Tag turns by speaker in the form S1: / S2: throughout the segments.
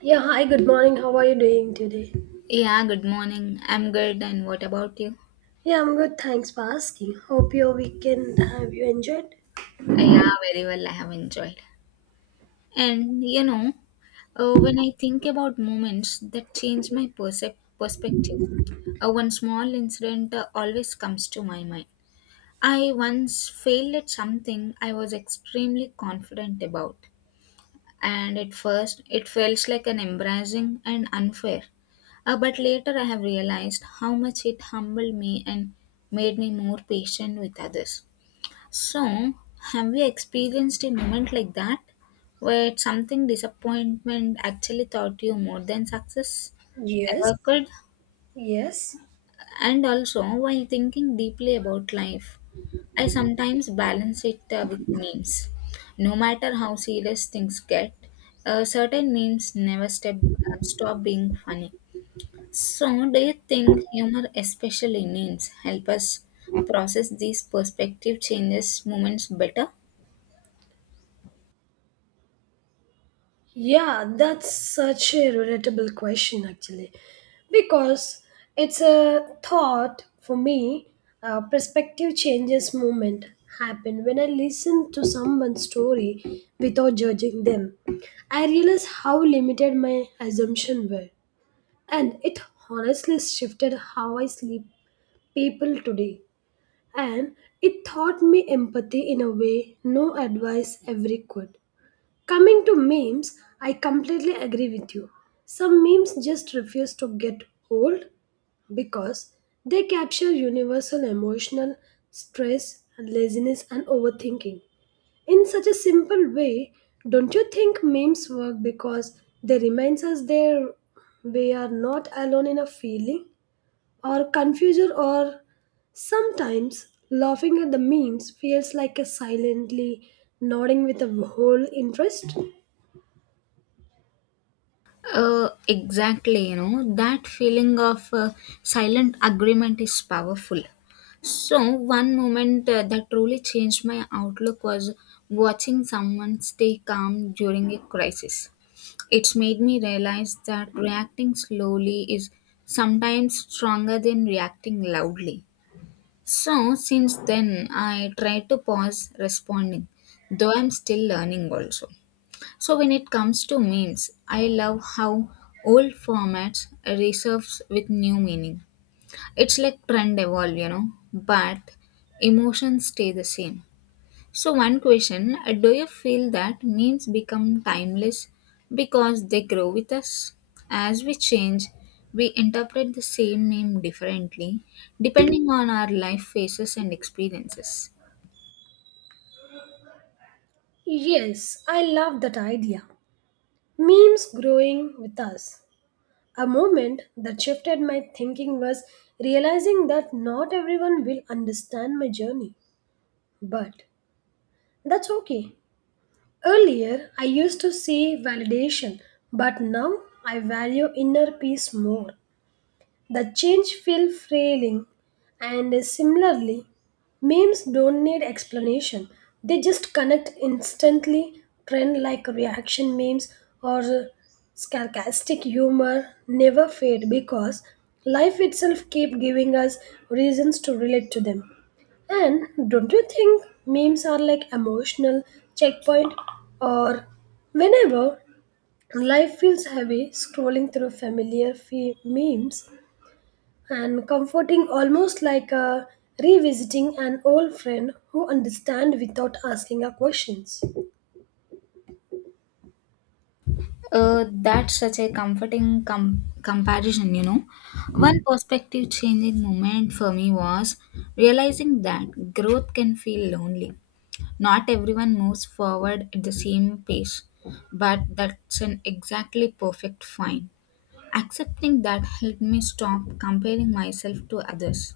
S1: Yeah, hi, good morning. How are you doing today?
S2: Yeah, good morning. I'm good. And what about you?
S1: Yeah, I'm good. Thanks for asking. Hope your weekend have you enjoyed?
S2: Yeah, very well. I have enjoyed. And you know, when I think about moments that change my perspective, one small incident always comes to my mind. I once failed at something I was extremely confident about, and at first it felt like an embarrassing and unfair. But later I have realized how much it humbled me and made me more patient with others. So, have you experienced a moment like that where something disappointment actually taught you more than success
S1: Yes.
S2: ever could?
S1: Yes.
S2: And also, while thinking deeply about life, I sometimes balance it with memes. No matter how serious things get, uh, certain memes never stop being funny. So, do you think humor, especially memes, help us process these perspective changes moments better?
S1: Yeah, that's such a relatable question actually. Because it's a thought for me, perspective changes moment happen when I listen to someone's story without judging them. I realize how limited my assumption were and it honestly shifted how I sleep people today, and it taught me empathy in a way no advice ever could. Coming to memes, I completely agree with you. Some memes just refuse to get old because they capture universal emotional stress, laziness, and overthinking in such a simple way. Don't you think memes work because they reminds us there we are not alone in a feeling? Or confusion, or sometimes laughing at the memes feels like a silently nodding with a whole interest.
S2: Exactly, you know, that feeling of silent agreement is powerful. So, one moment that truly changed my outlook was watching someone stay calm during a crisis. It's made me realize that reacting slowly is sometimes stronger than reacting loudly. So, since then, I try to pause responding, though I'm still learning also. So when it comes to memes, I love how old formats resurface with new meaning. It's like trend evolve, you know, but emotions stay the same. So one question, do you feel that memes become timeless because they grow with us? As we change, we interpret the same meme differently depending on our life phases and experiences.
S1: Yes, I love that idea, memes growing with us. A moment that shifted my thinking was realizing that not everyone will understand my journey, but that's okay. Earlier, I used to see validation, but now I value inner peace more. The change feel frailing, and similarly memes don't need explanation. They just connect instantly trend like reaction memes or sarcastic humor never fade because life itself keep giving us reasons to relate to them. And don't you think memes are like emotional checkpoint, or whenever life feels heavy scrolling through familiar memes and comforting almost like a revisiting an old friend who understands without asking our questions.
S2: That's such a comforting comparison, you know. One perspective changing moment for me was realizing that growth can feel lonely. Not everyone moves forward at the same pace, but that's an exactly perfect fine. Accepting that helped me stop comparing myself to others.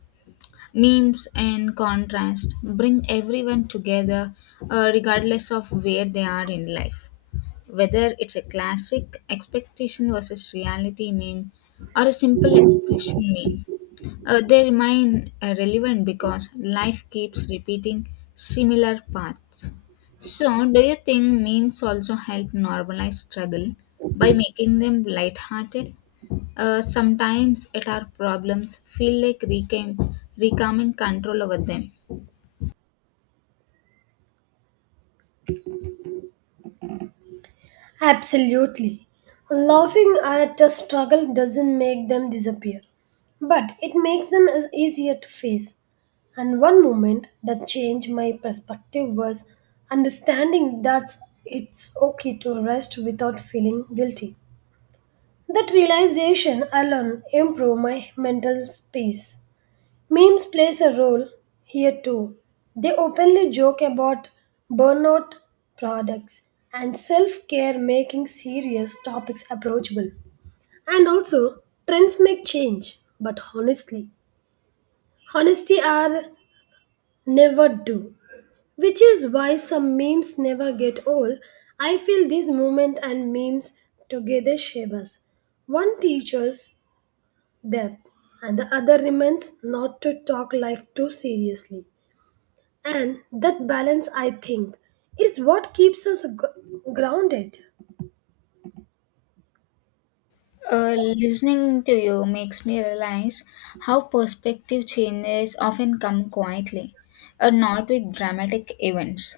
S2: Memes and contrast bring everyone together regardless of where they are in life. Whether it's a classic expectation versus reality meme or a simple expression meme, they remain relevant because life keeps repeating similar paths. So, do you think memes also help normalize struggle by making them lighthearted? Sometimes it our problems feel like reclaiming control over them.
S1: Absolutely. Laughing at a struggle doesn't make them disappear, but it makes them as easier to face. And one moment that changed my perspective was understanding that it's okay to rest without feeling guilty. That realization alone improved my mental space. Memes plays a role here too. They openly joke about burnout products and self-care making serious topics approachable. And also, trends may change, but honestly, honesty are never do. Which is why some memes never get old. I feel this movement and memes together shape us. One teaches depth and the other remains not to talk life too seriously. And that balance, I think, is what keeps us grounded.
S2: Uh, Listening to you makes me realize how perspective changes often come quietly, or not with dramatic events.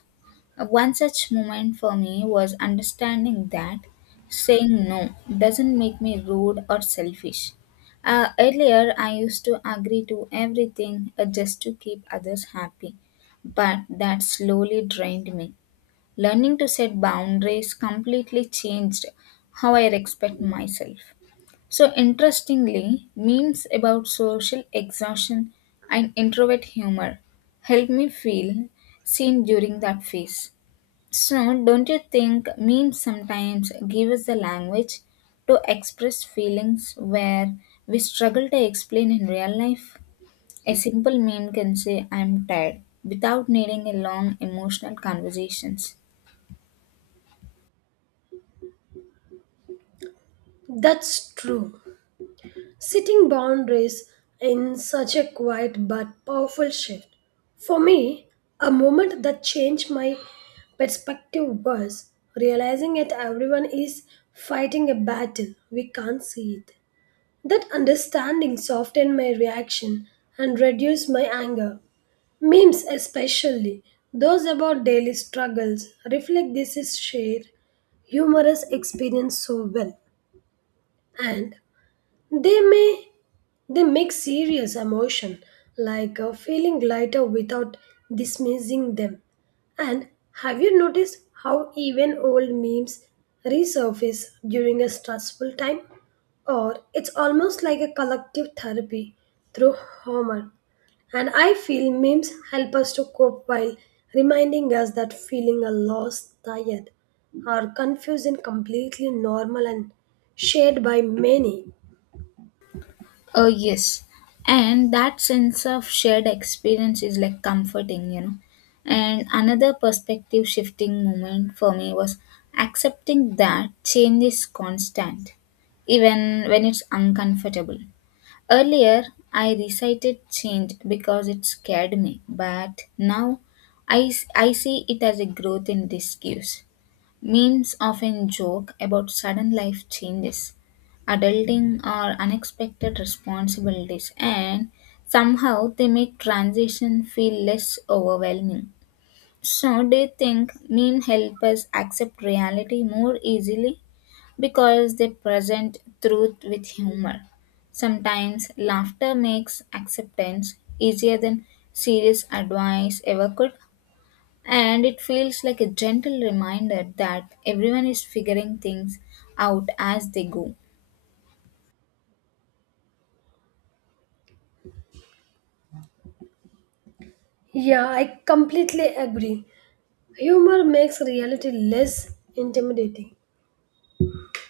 S2: One such moment for me was understanding that saying no doesn't make me rude or selfish. Earlier, I used to agree to everything just to keep others happy, but that slowly drained me. Learning to set boundaries completely changed how I respect myself. So, interestingly, memes about social exhaustion and introvert humor helped me feel seen during that phase. So, don't you think memes sometimes give us the language to express feelings where we struggle to explain in real life? A simple meme can say, I'm tired, without needing a long emotional conversations.
S1: That's true. Setting boundaries in such a quiet but powerful shift. For me, a moment that changed my perspective was realizing that everyone is fighting a battle. We can't see it. That understanding softened my reaction and reduced my anger. Memes, especially those about daily struggles, reflect this is shared humorous experience so well, and they may they make serious emotion like feeling lighter without dismissing them. And have you noticed how even old memes resurface during a stressful time? Or it's almost like a collective therapy through humor. And I feel memes help us to cope while reminding us that feeling a lost, tired, or confused is completely normal and shared by many.
S2: Oh, yes. And that sense of shared experience is like comforting, you know. And another perspective shifting moment for me was accepting that change is constant, even when it's uncomfortable. Earlier, I recited change because it scared me, but now I see it as a growth in disguise. Memes often joke about sudden life changes, adulting, or unexpected responsibilities, and somehow they make transition feel less overwhelming. So, do you think memes help us accept reality more easily because they present truth with humor? Sometimes laughter makes acceptance easier than serious advice ever could. And it feels like a gentle reminder that everyone is figuring things out as they go.
S1: Yeah, I completely agree. Humor makes reality less intimidating.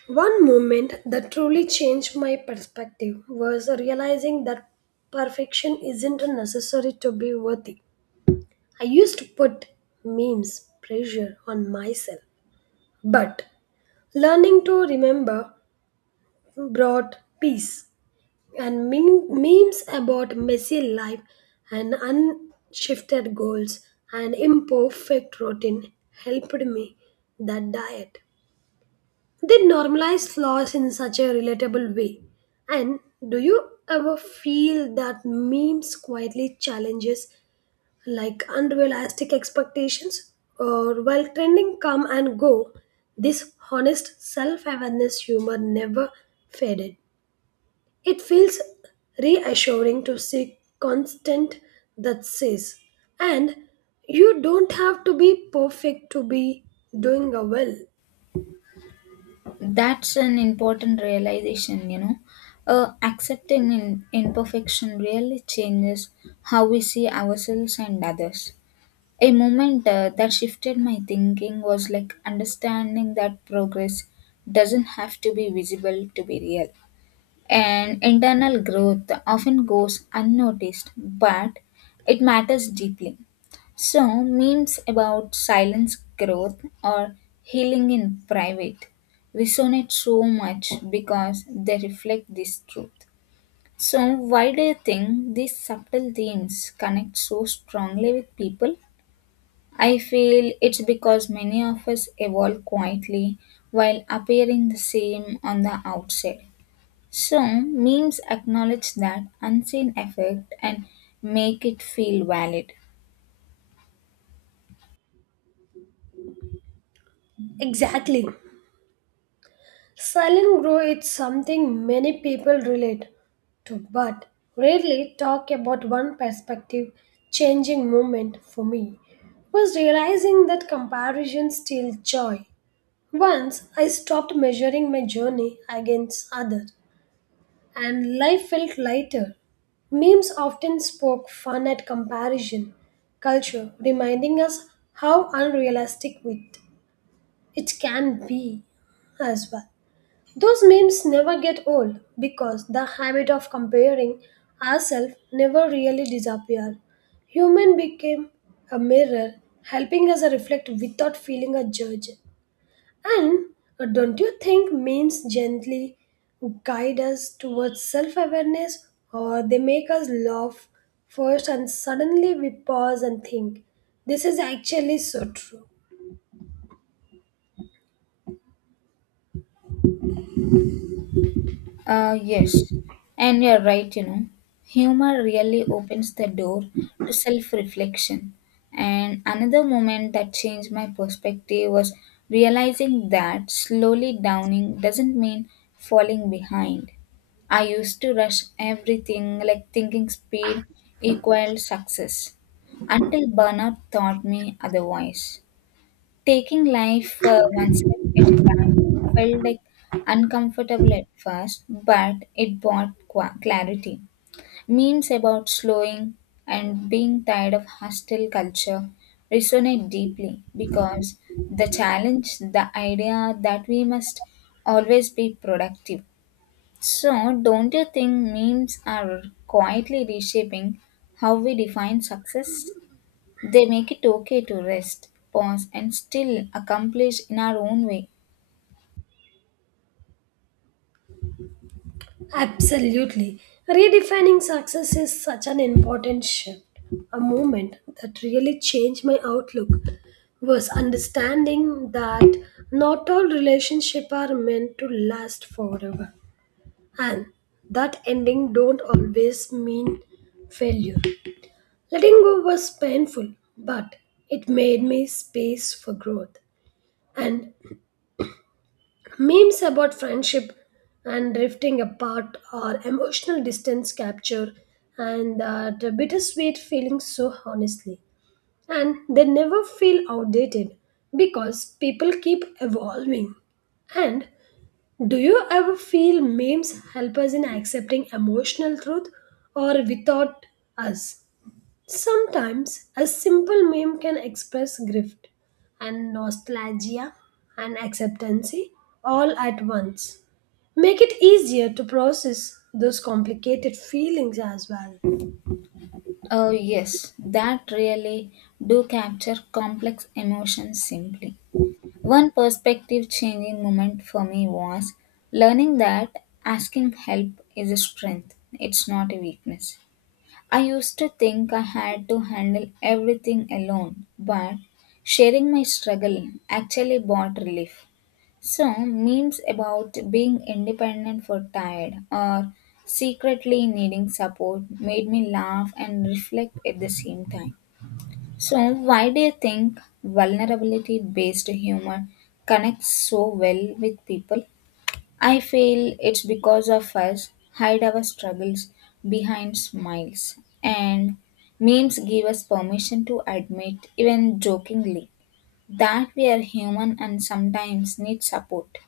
S1: One moment that truly changed my perspective was realizing that perfection isn't necessary to be worthy. I used to put memes pressure on myself, but learning to remember brought peace. And memes about messy life and unshifted goals and imperfect routine helped me that diet. They normalize flaws in such a relatable way. And do you ever feel that memes quietly challenges like unrealistic expectations, or while trending come and go, this honest self-awareness humor never faded. It feels reassuring to see constant that says, and you don't have to be perfect to be doing a well.
S2: That's an important realization, you know. Accepting imperfection really changes how we see ourselves and others. A moment that shifted my thinking was like understanding that progress doesn't have to be visible to be real. And internal growth often goes unnoticed, but it matters deeply. So, memes about silence growth or healing in private resonate so much because they reflect this truth. So, why do you think these subtle themes connect so strongly with people? I feel it's because many of us evolve quietly while appearing the same on the outside. So, memes acknowledge that unseen effect and make it feel valid.
S1: Exactly. Silent growth is something many people relate to, but rarely talk about. One perspective changing moment for me was realizing that comparison steals joy. Once I stopped measuring my journey against others, and life felt lighter. Memes often spoke fun at comparison culture, reminding us how unrealistic it can be as well. Those memes never get old because the habit of comparing ourselves never really disappear. Human became a mirror, helping us reflect without feeling a judge. And don't you think memes gently guide us towards self-awareness, or they make us laugh first and suddenly we pause and think this is actually so true.
S2: Yes, and you're right, you know. Humor really opens the door to self reflection. And another moment that changed my perspective was realizing that slowly downing doesn't mean falling behind. I used to rush everything, like thinking speed equaled success, until burnout taught me otherwise. Taking life one step at a time felt like uncomfortable at first, but it brought clarity. Memes about slowing and being tired of hostile culture resonate deeply because the challenge, the idea that we must always be productive. So, don't you think memes are quietly reshaping how we define success? They make it okay to rest, pause, and still accomplish in our own way.
S1: Absolutely. Redefining success is such an important shift. A moment that really changed my outlook was understanding that not all relationships are meant to last forever, and that ending don't always mean failure. Letting go was painful, but it made me space for growth, and memes about friendship and drifting apart or emotional distance capture and that bittersweet feeling so honestly. And they never feel outdated because people keep evolving. And do you ever feel memes help us in accepting emotional truth, or without us? Sometimes a simple meme can express grief and nostalgia and acceptance all at once. Make it easier to process those complicated feelings as well.
S2: Oh, yes, that really do capture complex emotions simply. One perspective changing moment for me was learning that asking help is a strength, it's not a weakness. I used to think I had to handle everything alone, but sharing my struggle actually brought relief. So, memes about being independent for tired or secretly needing support made me laugh and reflect at the same time. So, why do you think vulnerability based humor connects so well with people? I feel it's because of us hide our struggles behind smiles, and memes give us permission to admit, even jokingly, that we are human and sometimes need support.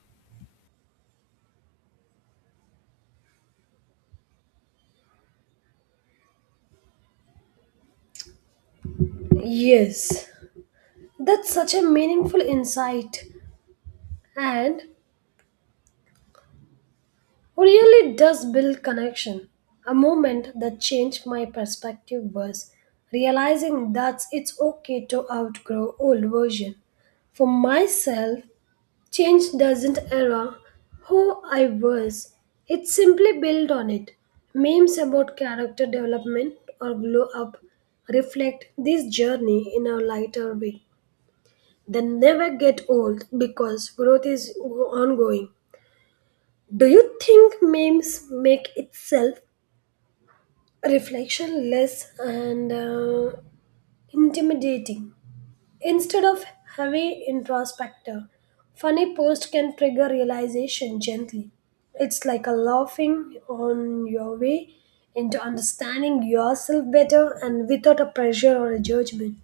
S1: Yes, that's such a meaningful insight and really does build connection. A moment that changed my perspective was realizing that it's okay to outgrow old version. For myself, change doesn't erase who I was. It simply builds on it. Memes about character development or glow up reflect this journey in a lighter way. They never get old because growth is ongoing. Do you think memes make itself reflection less and intimidating? Instead of heavy introspector, funny post can trigger realization gently. It's like a laughing on your way into understanding yourself better and without a pressure or a judgment.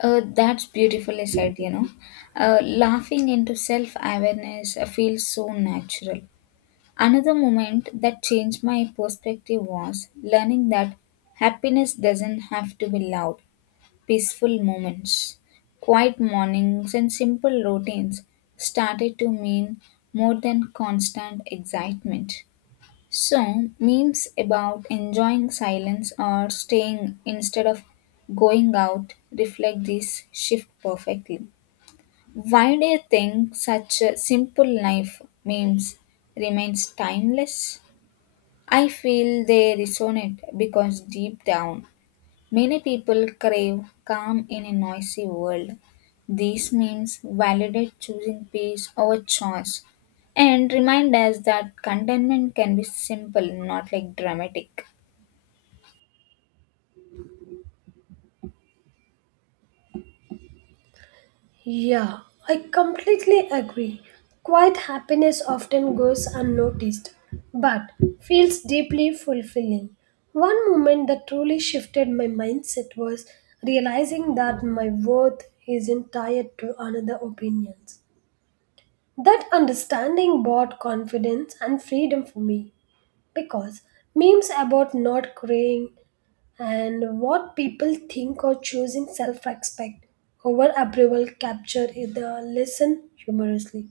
S2: That's beautifully said, you know. Laughing into self awareness feels so natural. Another moment that changed my perspective was learning that happiness doesn't have to be loud, peaceful moments. Quiet mornings and simple routines started to mean more than constant excitement. So, memes about enjoying silence or staying instead of going out reflect this shift perfectly. Why do you think such a simple life memes remains timeless? I feel they resonate because deep down many people crave calm in a noisy world. These memes validate choosing peace over choice and remind us that contentment can be simple, not like dramatic.
S1: Yeah, I completely agree. Quiet happiness often goes unnoticed, but feels deeply fulfilling. One moment that truly shifted my mindset was realizing that my worth isn't tied to another opinions. That understanding brought confidence and freedom for me because memes about not crying and what people think or choosing self-respect over approval capture the lesson humorously.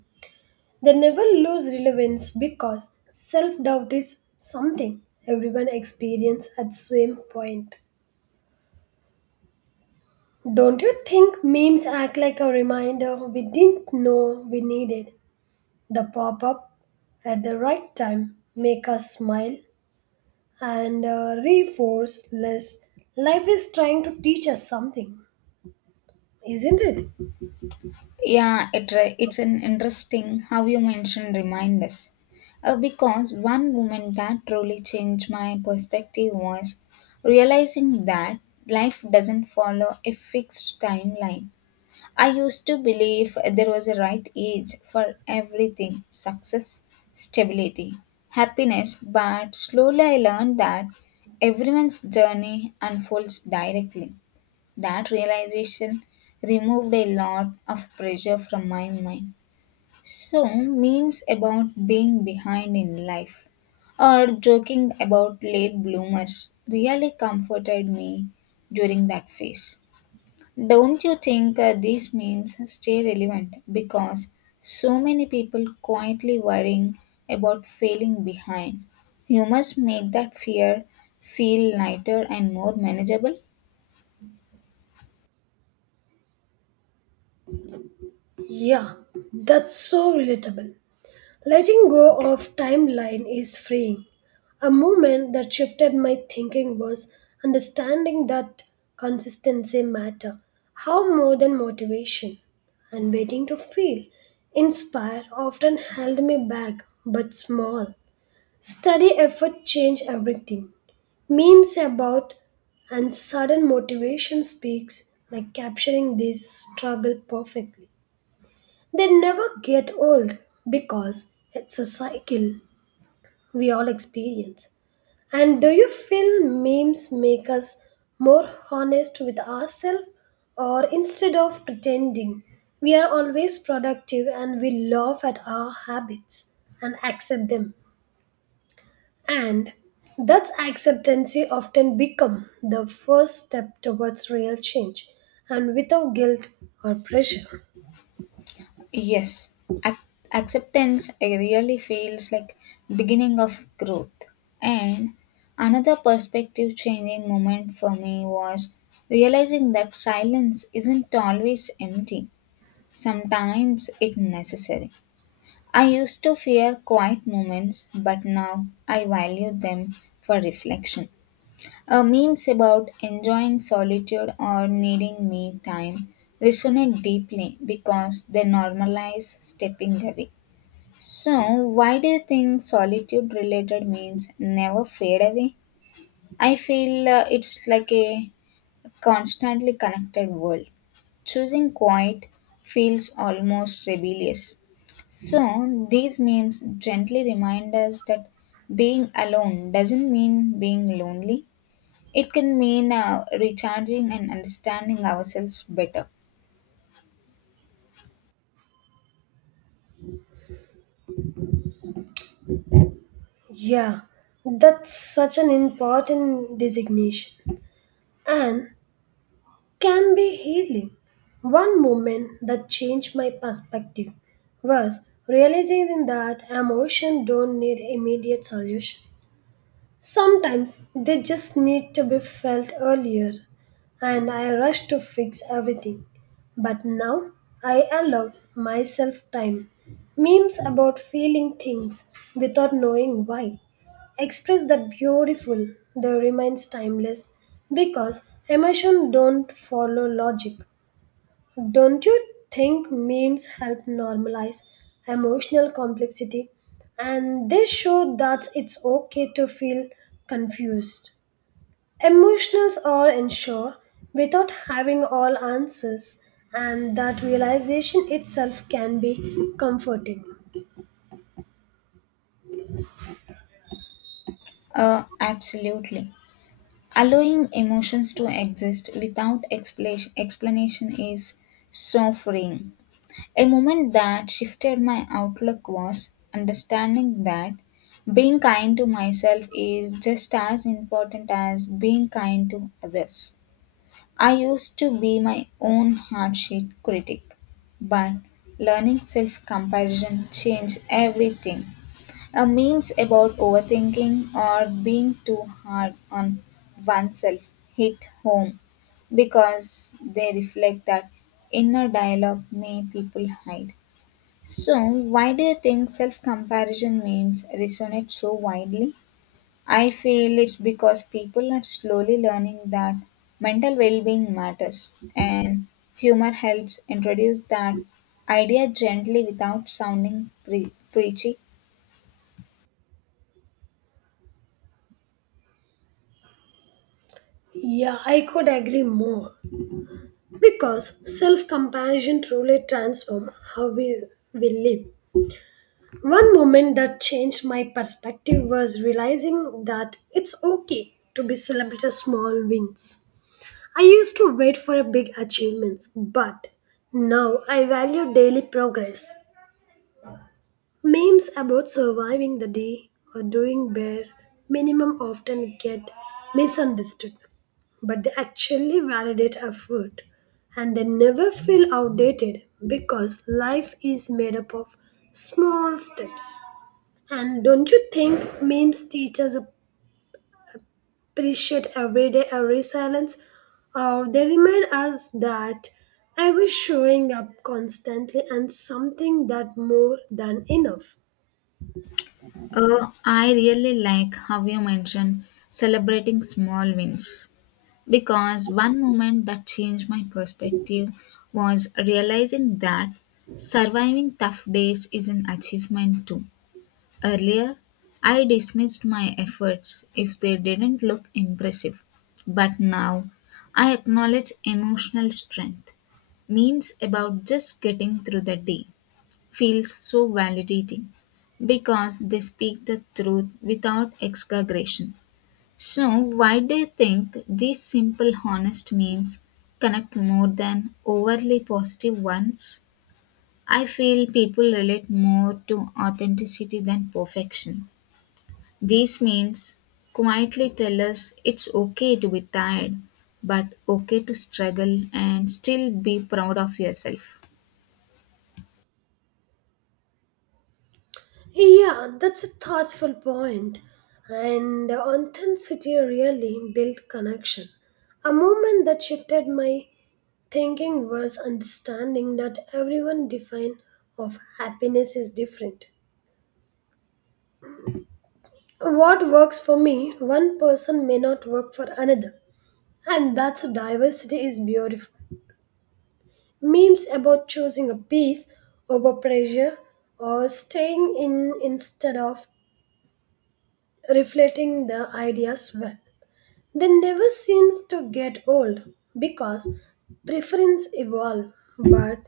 S1: They never lose relevance because self-doubt is something everyone experiences at same point. Don't you think memes act like a reminder we didn't know we needed? The pop-up at the right time make us smile and reinforce less. Life is trying to teach us something, isn't it?
S2: Yeah, it's an interesting how you mentioned reminders. Because one woman that truly changed my perspective was realizing that life doesn't follow a fixed timeline. I used to believe there was a right age for everything success, stability, happiness, but slowly I learned that everyone's journey unfolds directly. That realization removed a lot of pressure from my mind. So, memes about being behind in life or joking about late bloomers really comforted me during that phase. Don't you think these memes stay relevant because so many people quietly worrying about failing behind? You must make that fear feel lighter and more manageable.
S1: Yeah, that's so relatable. Letting go of timeline is freeing. A moment that shifted my thinking was understanding that consistency matter, how more than motivation, and waiting to feel. Inspire often held me back, but small. Study effort changed everything. Memes about and sudden motivation speaks like capturing this struggle perfectly. They never get old because it's a cycle we all experience. And do you feel memes make us more honest with ourselves, or instead of pretending we are always productive and we laugh at our habits and accept them? And that's acceptancy often become the first step towards real change, and without guilt or pressure.
S2: Yes, ac- acceptance really feels like beginning of growth. And another perspective changing moment for me was realizing that silence isn't always empty. Sometimes it's necessary. I used to fear quiet moments, but now I value them for reflection. Memes about enjoying solitude or needing me time resonate deeply because they normalize stepping away. So, why do you think solitude related memes never fade away? I feel it's like a constantly connected world. Choosing quiet feels almost rebellious. So, these memes gently remind us that being alone doesn't mean being lonely. It can mean recharging and understanding ourselves better.
S1: Yeah, that's such an important designation and can be healing. One moment that changed my perspective was realizing that emotions don't need immediate solution. Sometimes they just need to be felt earlier, and I rush to fix everything. But now I allow myself time. Memes about feeling things without knowing why express that beautiful, the remains timeless because emotion don't follow logic. Don't you think memes help normalize emotional complexity, and they show that it's okay to feel confused? Emotionals are unsure without having all answers, and that realization itself can be comforting.
S2: Absolutely. Allowing emotions to exist without explanation is so freeing. A moment that shifted my outlook was understanding that being kind to myself is just as important as being kind to others. I used to be my own hardship critic, but learning self comparison changed everything. A memes about overthinking or being too hard on oneself hit home because they reflect that inner dialogue many people hide. So, why do you think self comparison memes resonate so widely? I feel it's because people are slowly learning that mental well being matters, and humor helps introduce that idea gently without sounding preachy.
S1: Yeah, I could agree more because self compassion truly transforms how we live. One moment that changed my perspective was realizing that it's okay to be celebrate small wins. I used to wait for big achievements, but now I value daily progress. Memes about surviving the day or doing bare minimum often get misunderstood, but they actually validate effort, and they never feel outdated because life is made up of small steps. And don't you think memes teach us appreciate everyday every silence? Or they remind us that I was showing up constantly and something that more than enough.
S2: I really like how you mentioned celebrating small wins because one moment that changed my perspective was realizing that surviving tough days is an achievement too. Earlier, I dismissed my efforts if they didn't look impressive, but now I acknowledge emotional strength. Memes about just getting through the day feels so validating because they speak the truth without exaggeration. So, why do you think these simple, honest memes connect more than overly positive ones? I feel people relate more to authenticity than perfection. These memes quietly tell us it's okay to be tired, but okay to struggle and still be proud of yourself.
S1: Yeah, that's a thoughtful point. And authenticity really built connection. A moment that shifted my thinking was understanding that everyone define of happiness is different. What works for me, one person may not work for another, and that's diversity is beautiful. Memes about choosing a piece over pressure or staying in instead of reflecting the ideas well. They never seems to get old because preference evolve, but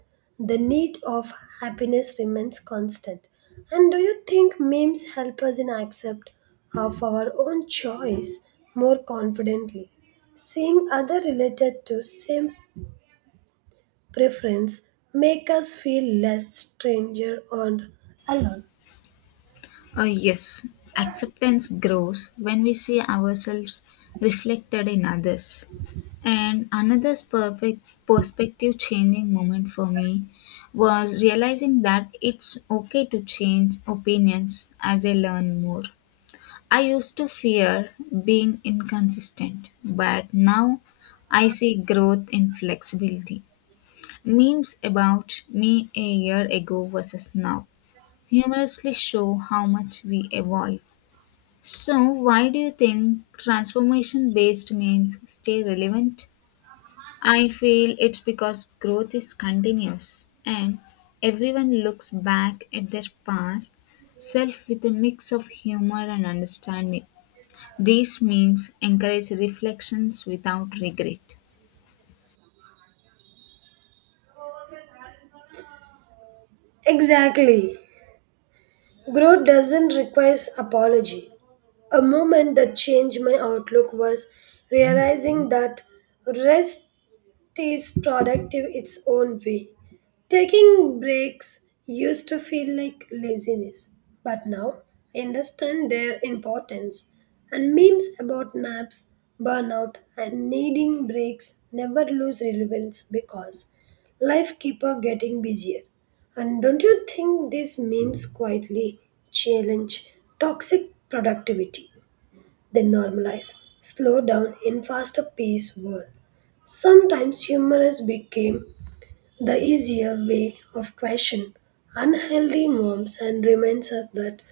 S1: the need of happiness remains constant. And do you think memes help us in accept of our own choice more confidently? Seeing other related to same preference make us feel less stranger or alone.
S2: Yes, acceptance grows when we see ourselves reflected in others. And another perfect perspective changing moment for me was realizing that it's okay to change opinions as I learn more. I used to fear being inconsistent, but now I see growth in flexibility. Memes about me a year ago versus now humorously show how much we evolve. So, why do you think transformation based memes stay relevant? I feel it's because growth is continuous and everyone looks back at their past self with a mix of humor and understanding. These memes encourage reflections without regret.
S1: Exactly. Growth doesn't require apology. A moment that changed my outlook was realizing that rest is productive its own way. Taking breaks used to feel like laziness, but now I understand their importance. And memes about naps, burnout, and needing breaks never lose relevance because life keep on getting busier. And don't you think these memes quietly challenge toxic productivity? They normalize, slow down in faster paced world. Sometimes humor has become the easier way of question unhealthy norms and reminds us that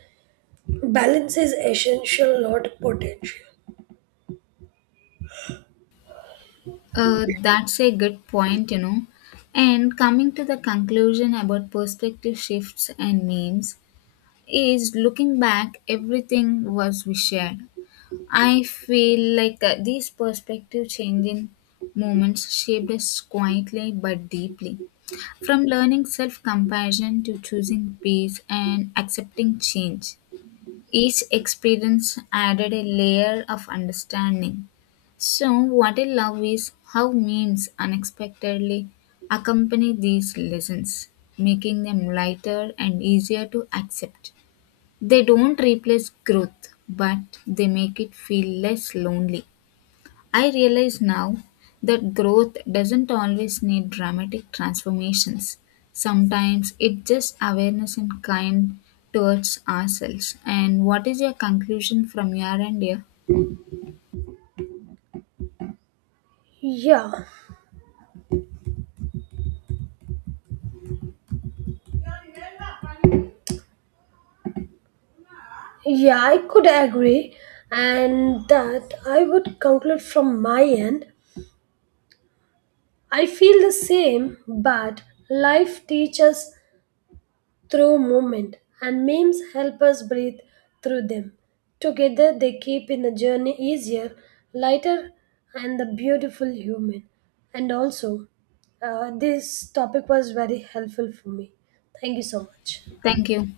S1: balance is essential, not potential.
S2: That's a good point, you know. And coming to the conclusion about perspective shifts and memes is looking back, everything was we shared. I feel like these perspective changing moments shaped us quietly but deeply. From learning self compassion to choosing peace and accepting change. Each experience added a layer of understanding. So, what I love is how memes unexpectedly accompany these lessons, making them lighter and easier to accept. They don't replace growth, but they make it feel less lonely. I realize now that growth doesn't always need dramatic transformations. Sometimes it's just awareness and kind towards ourselves. And what is your conclusion from your end here?
S1: Yeah, yeah, I could agree, and that I would conclude from my end. I feel the same, but life teaches through movement, and memes help us breathe through them. Together, they keep in the journey easier, lighter, and the beautiful human. And also, this topic was very helpful for me. Thank you so much.
S2: Thank you.